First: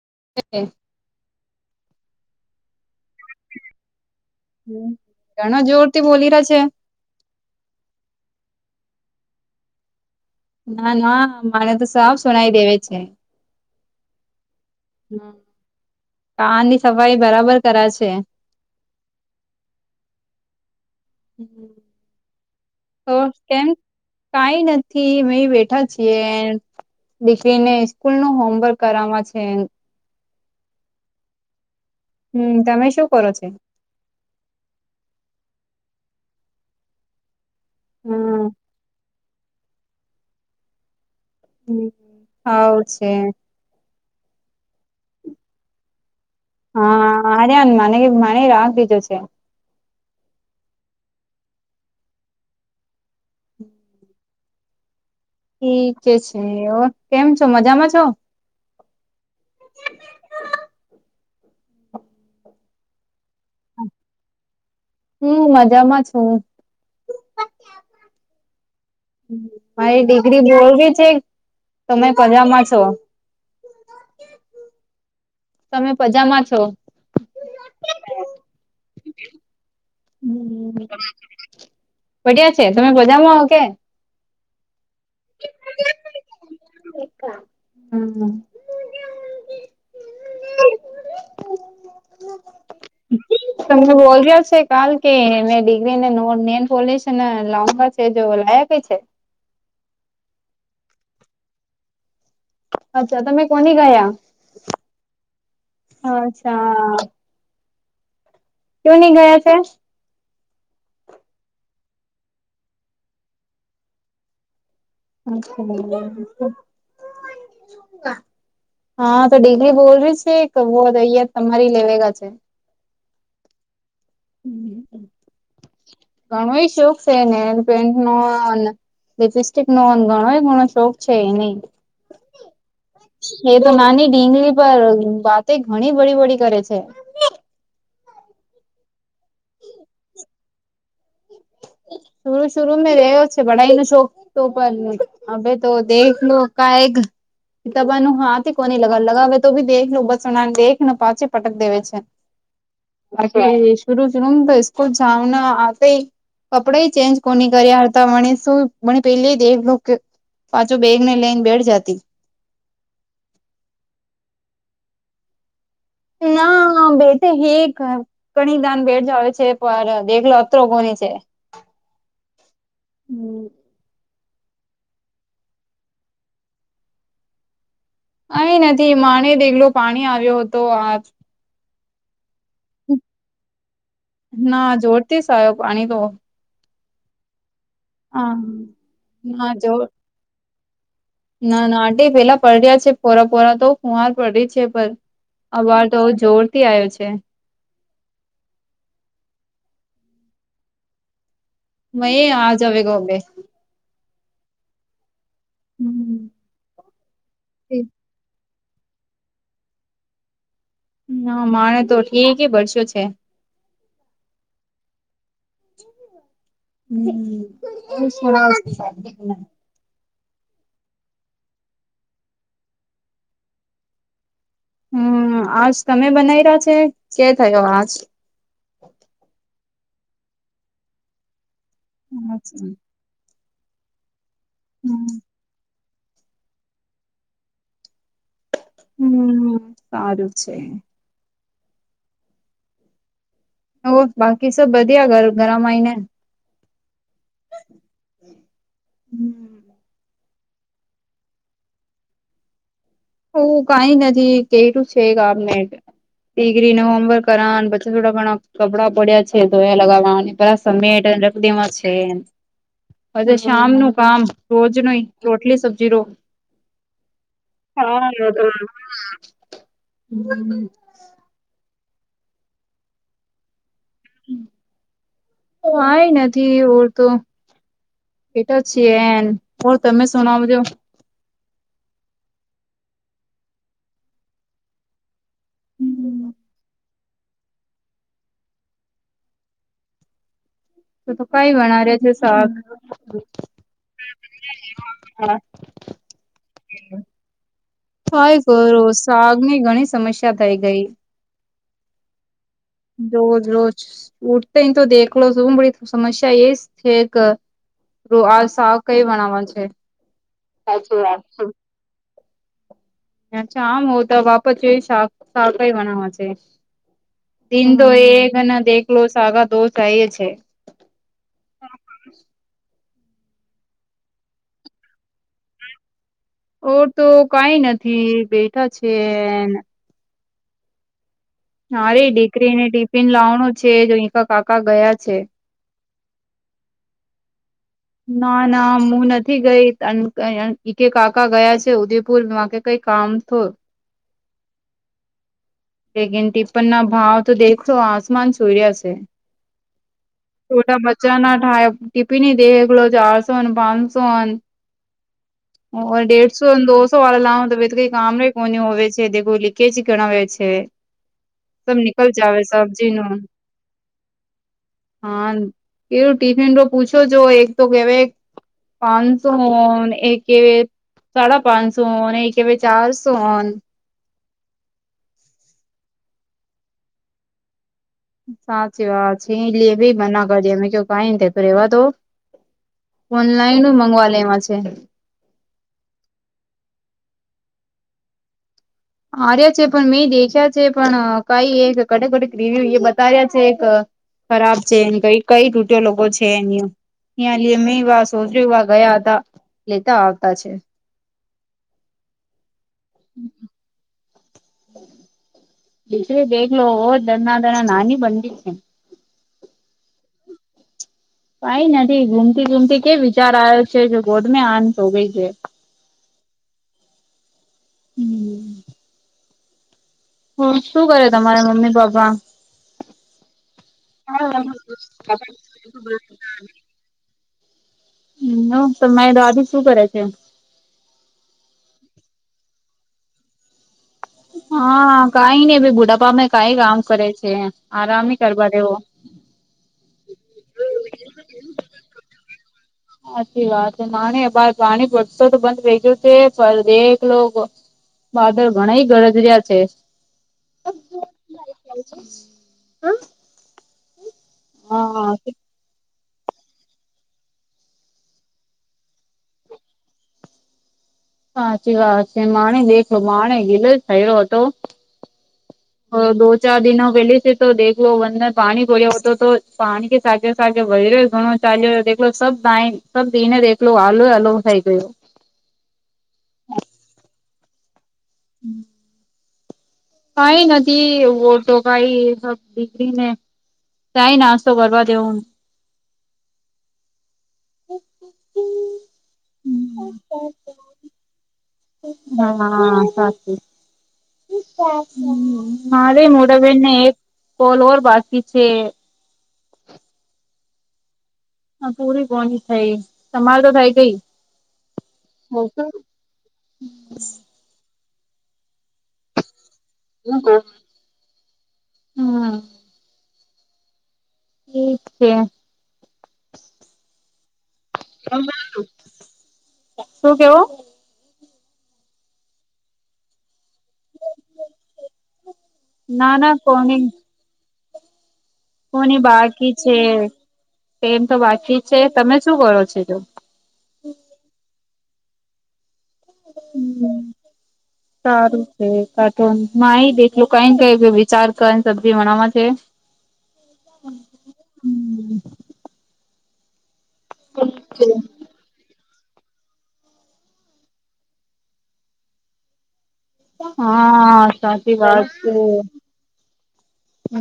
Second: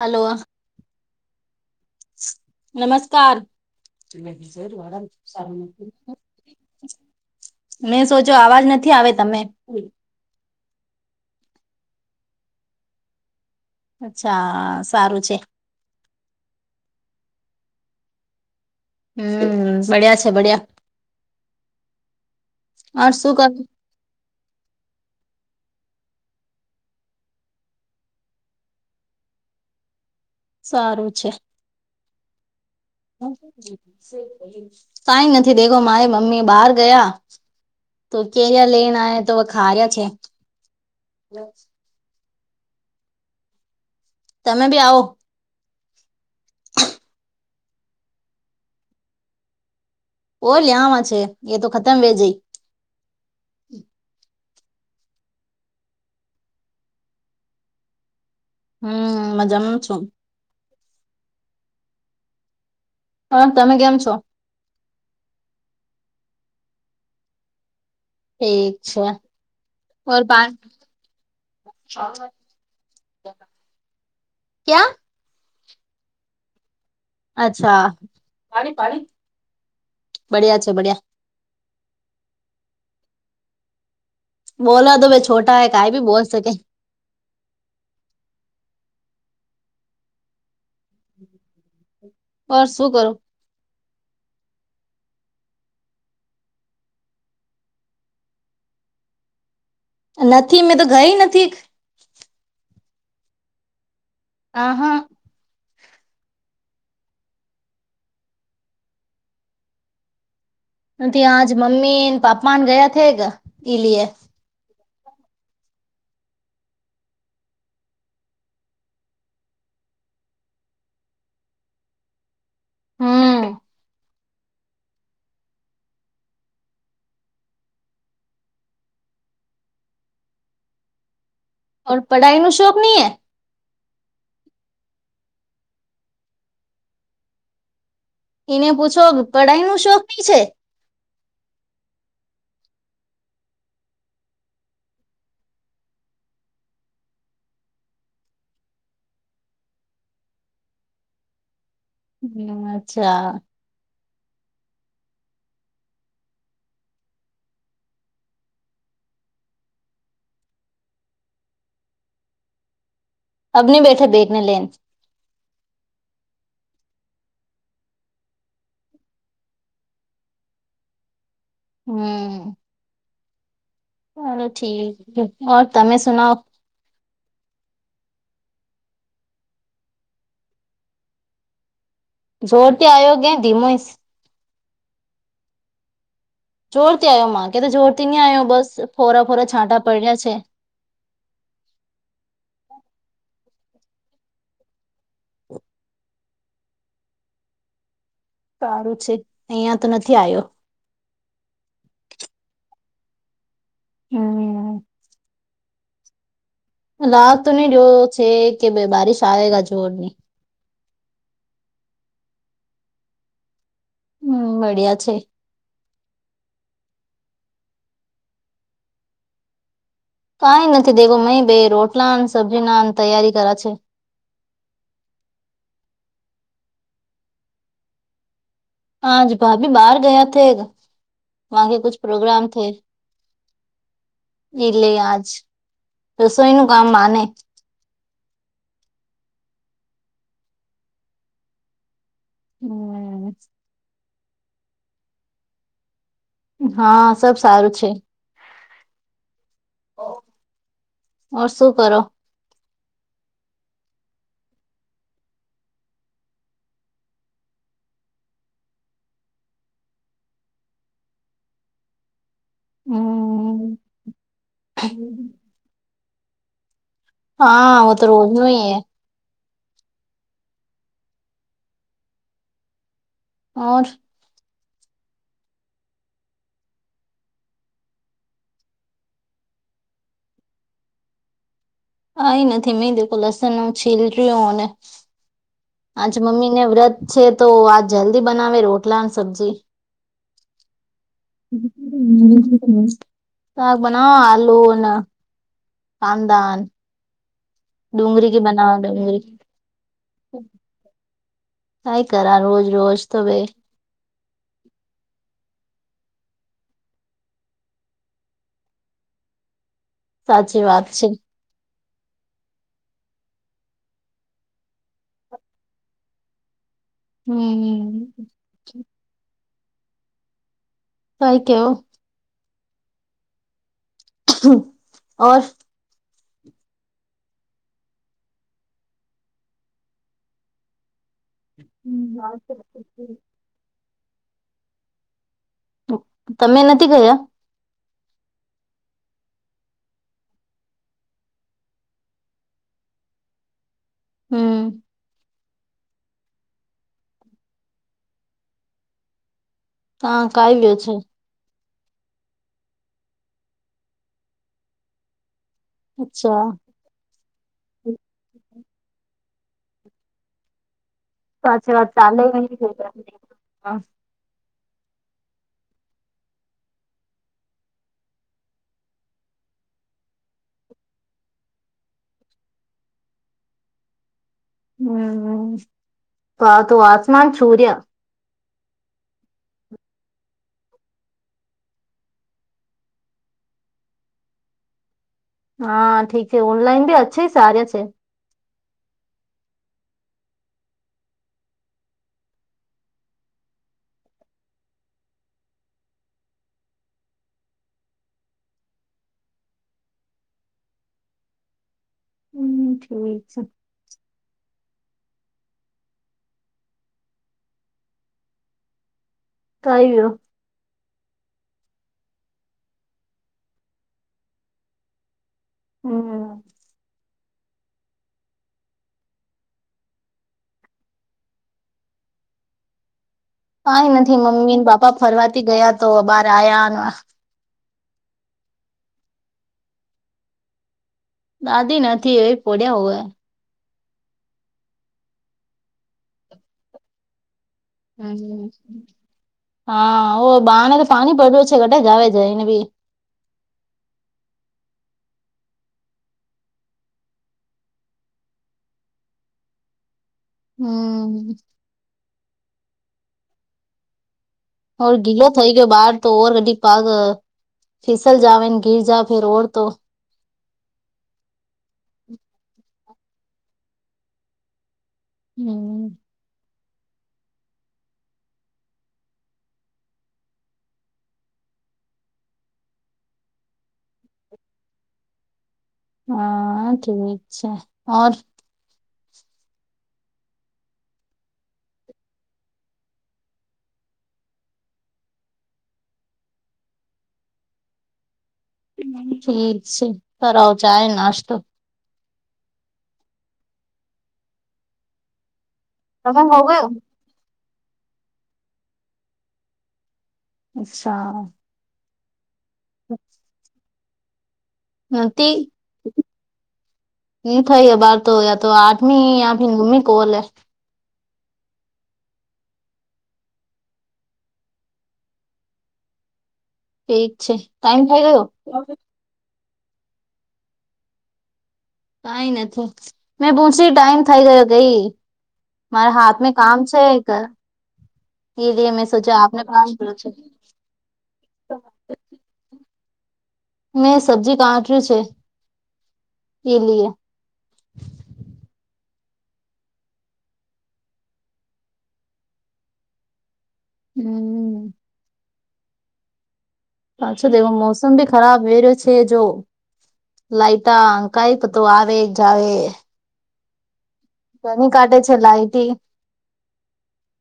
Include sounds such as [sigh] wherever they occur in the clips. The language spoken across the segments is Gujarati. હલો હમ નમસ્કાર [inaudible] ઘણો જોરથી બોલી રહ્યા છે મેં સોચો અવાજ નથી આવે તમે ના ના મારે તો સબ સુનાઈ દેવે છે. અચ્છા સારું છે કાન ની સફાઈ બરાબર કરા છે. હમ બળ્યા છે, બળિયા [inaudible] તો શું કર કેમ કઈ નથી અ બેઠા છીએ દીકરીને સ્કૂલ નું હોમવર્ક કર છે. સારું છે. હમ તમે શું કરો છો? કઈ નથી દેખો મારી મમ્મી બહાર ગયા તો હમ કે્યા લેણા તોખાર્યા છે. હ હા છે. તમે બી આવો હા હરેન મને મને રાગ દીધો છે. ઓ લ્યામાં છે, એ તો ખતમ વે જઈ ઠીક છે, ઓ કેમ છો મજામાં છો હમ મજામ છું. હ તમે કેમ છો. હું મજામાં છું. ઠીક છેર મારી દીકરી બોલવી છે તમે પજામાં છો ક્યા તમે પજામા છો. અચ્છા પાણી પાણી પઢિયા છે, તમે બજામાં આવ કે. બોલો તો ભાઈ છોટા હૈ કાઈ ભી બોલ સકે [unintelligible] પર શું કરો તમને બોલ છે. કાલ કે એને ડિગ્રી નેો નેન પોોલીસ ને લાવબા છે, જો લાયક છે. નથી મેં તો ગઈ નથી અચ્છા તમે કોની ગયા આ હા હા અચ્છા કું નની ગયા છે નથી આજ મમ્મી પાપ્પાને ગયા થ ગ ઈ લ હ હા તો ડિગરી બોલ ર છે કે બો અહીયાત તમારી લેવેગા છે હમ ઘણો એ શોખ છે ને પેન્ટ નો લિપસ્ટિક નોંધ ગણો એ ગણો શોખ છે એ નહી ઓ પઢાઈ ન શોક નહીં એ તો નાની ઢીંગલી પર વાતે ઘણી વડી વળડી કરે છે એને પૂછો પઢાઈ નું શોખ કી છે શરૂ શરૂમાં રહે ઓ છે બડા નને શોક તો પણ અભ તો દેખ લો ક એક પિતાબાનું હાથ કોણ ન લગા લગાવવે તોી દખ લો બસ સનાને દેખને પાછી પટક દવે છે અચ્છા બાકી શરૂરૂ શરૂમાં તો સ્કો જામના આતા કપડા ચેન્જ કોની કર્યા હતા મને શું મને પેલે દે પાછો બેગ ને લઈને બેઠ જતી અબ ન બેઠે બેગને લેન બે હ ઘણી દાન બેઠ જાવ છે પર દેલો અત્રરો કોની છે હમ હમ ચાલો ઠીક તમે સુનાઓ અં નથી માને દેગલો પાણી આવ્યો હતો આ જોરથી આયોગે ધીમોઈસ ના જોરતી સ આવો પાણી તો જોરતી આવ્યો માં ક તો જોરતી નહી હા આવ્યો બસ ફોરા ફોરા જો છાંટા પડ્યા છે ના ના આંટી પેલા પડ્યા છે ફોરા ફોરા તો કુંવાર પડડી છે પણ અ વાર તો જોર થી આવ્યો છે સારું છે અહિયાં તો નથી આવ્યો મ આજ આવે ગોબે હમ હમ લ તો નઈ જો છે કે ભ બારીશ આવયેગ જોરની હ માણે તો ઠીક ભરસો છે હમ મળ્યા છે હમ એ શ કઈ નથી દેખો મહી બે રોટલા સબ્જી ના તૈયારી કરા છે હમ આજ તમે બનાય રહ્યા છે કે થયો આજ આાજ ભાભી બહાર ગયા થે વા કે કુછ પ્રોગ્રામ થે હમ એટલે આજ રસોઈ નું કા મ માને હમ સારું છે હમ ઓ બાકી સબ બધીયા ઘરામાંય ને હા સબ સારું છે એવું ઓર શું કરો હ કઈ નથી કેટું છે ગામ ને દીકરીને હોમવર્ક કરવા અને પછી થોડા ઘણા કપડાં પડ્યા છે તો એયા લગાવવા અને પેલા સમેત રદીમાં છે. હ હમ શામનું કામ રોજનું રોટલી સબ્જી રો. વો તો હા હ. રોજનું હી હે ઓ આય નથી ઓર તો એટા છીએ. એ તમે સુના મુજ- આઈ નથી. મેં લસન ન છીલ રહ્યું અને આચ મમ્મી ને વ્રત છે તો આ જલ્દી બનાવે રોટલા સબ્જી. તો તો હ કઈ વણા રહ્યા છે શાક [unintelligible] શાક બનાવો આલૂ અને કાંદા કાઈ કરુ ડુંગળી શાકની ઘણી સમસ્યા થઈ ગઈ. કાઈ કરા રોજ રોજ તો બે. ઉઠતા તો દેલો છે હ બડી સમસ્યા એ જ છે એક. તો આજ શાક કઈ બનાવાનું છે? સાચી વાત છે. અચ્છા. આમ હો તો વાપસ એજ શાક કઈ બનાવા છે. દિન તો હમ એ અને દેલો સાગા દો થાય છે. કઈ કેવું? ઓ. ઓર તો કઈ નથી, બેઠા છે. મારે દીકરીને ટિફિન લાવાનું છે. જો ઈજા કાકા ગયા છે. તમે નથી ગયા? ના ના હું નથી ગઈ. એક કાકા ગયા છે ઉદયપુર. કઈ કામ થો હમ્મ ઇગન ટિપ્પણના ભાવ તો દેખલો આસમાન સુઇ રહ્યા શે. હા કઈ છોટા ગયો છે બચ્ચાંના થાય. ટિફિની દે એગલો ચારસો ન, પાંચસો ન, ઓર અચ્છા દેઢસોન, દો [unintelligible] કોની હો છે દેખું લીકેજ્ ગણાવે છે. સાચી સબ નીકલ જાવે સબજીનું. હ. હા, કેવું ટિફિન તો પૂછો? જો એક તો કેવાય. પાંચસો હોન એક સાડા પાંચસો એ કે ભાઈ ચારસો હમ. તો આસમાન છુર્યા. સાચી વાત છે. એ ભી મના કરી દેમે કેવ કઈ થાય રેવા તો- ઓનલાઈન મગવા લેવા છે. હા, ઠીક હે, ઓનલાઈન બી અચ્છી સારે છે. હાર્યા છે, પણ મેં દેખ્યા છે, પણ અ કઈ એક કટે કટે રિવ્યુ એ બતાવ્યા છે. એક ખરાબ છે એન કઈ કઈ તૂટે લોબો છે એની નીઆલી હે મે વા સોચુ, વા ગયા હતા, લેતા આવતા છે. હમ ઠીક છ દીસરી દેખલો ઓ દરના દરા નાની બનતી છે. કૈરું કાઈ નથી. ગુમતી ગુમતી કે વિચાર આવ્યો છે, જો ગોદ મે આન સોગઈ છે. હમ્મ હમ્મ હ, શું કરે તમારા મમ્મી પપ્પા? કઈ નથી, મમ્મી ને પાપા ફરવાથી ગયા તો અબાર આયા. નો તમારી દાદી શું કરે છે? દાદી નથી એવી પડ્યા હોય. હા કાઈ નઈ ભાઈ બુઢાપા માં કાઈ કામ કરે છે, આરામ હી કરવા હમ દેવો હા ઓ બાનેતો પાણી પડ્યું છે, કટે જાવે જઈને બી. હાછી વાત છે, માની બાર પાણી પડતો તો બંધ વેહી ગયો છે, પણ એકેલો. બાદળ ઘણાઇ ગરજરિયા છે. હમ્મ [unintelligible] ઓર હા ગીલો થઈ ગયો બાર તો ઓર ગાડી પાગ, ફીસલ જાવાન ગિરજા ફિર ઓર તો. સાચી વાત છે, માણે દેખલો માણે ગીલેજ થયો હતો. હમ્મ ઓર દો ચાર દિનો વેલી છે તો દેવો વંદન પાણી ભડ્યા હો તો તો પાણી કે. સાકે સાકે વહીરોએ ઘણો ચાલ્યો, દેખો સબ ડાઈ સબ દીને દેખલો આલો અલોગ થઈ ગયો. હા ઠીક છે. ઓર હમ્મ કાઈ નથી વોટો કાઈ એ સબ દીકરી ને. ચાય નાશતો કરવા દેવુન. ઠીક છે તરાવ ચાય નાશતો. હા સાચું. હમ્મ મારે તમે હો મોટાબેન ગયો ને એક કોલ ઓર બાકી છે. અચ્છા. હ પૂરી કોની થઈ, તમાર તો થાય ગઈ. નથી હમ ની ખઇએ બાર તો યા તો આઠમી યા ઘુમી. હુ કો હમ્મ એી છે. ઠી છે ટાઈમ ખાઈ દ તો. શું કેવું. કઈ નથી. મેં બૂસી ટાઈમ થઈ ગયો ગઈ, મારા ના હાથમે ના કામ છે કોની એક. કોની બાકી છે, એમ તો બાકી છે તમે શું કરો છો જો? મેં સબ્જી કાટરી છે. એ હમ્મ હમ્મ [inaudible] સારું છે ક માયટલું કઈ ક વિચાર ક સબ્જી ભણમાં છે. હમ. અચ્છા દવો મોસમ ભ. ખરાબ વેર્યો છે જો લઇટા કઈ તો આવેજ આવે. હા ઘણી સાચી કાઢે વાત છે. લાઈટી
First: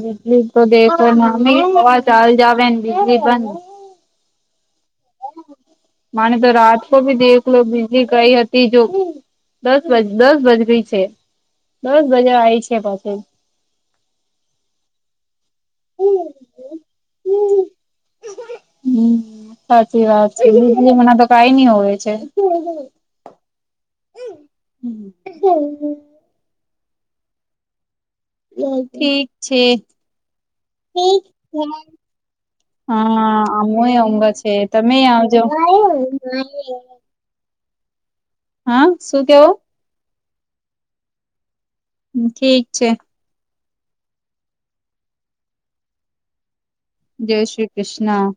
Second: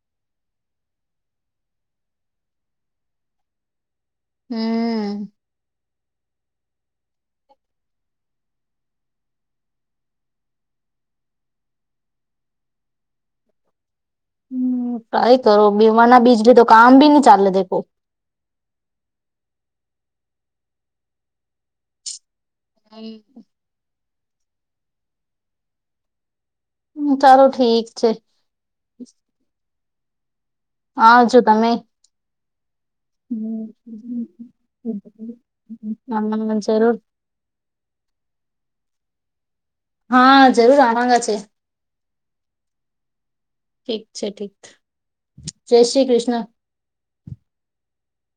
બિજલી તો દેખીવા ચાલ જવે ને બિજલી બંધ. હમ. માને તો રાતકો ભી દેખલો બીજી કઈ હતી જો. દસ દસ બજ છે દસ બજે આવી છે પાછી. હમ ટ્રાય કરો બીવાના બીજ તો કામ ભી નહી ચાલે દેખો. હમ સાચી વાત છે મના તો કઈ નઈ હોય છે. હ. હ. હ ચાલો ઠીક છે. ઠીક છે. હા જોો તમે હા આમુ એ અંગ હમ. છે તમે આવજો હા જરૂર હા શું કેવો હા જરૂર આરાંગા છે હ ઠીક છે ઠીક છે ઠીક જય શ્રી કૃષ્ણ જય શ્રી કૃષ્ણ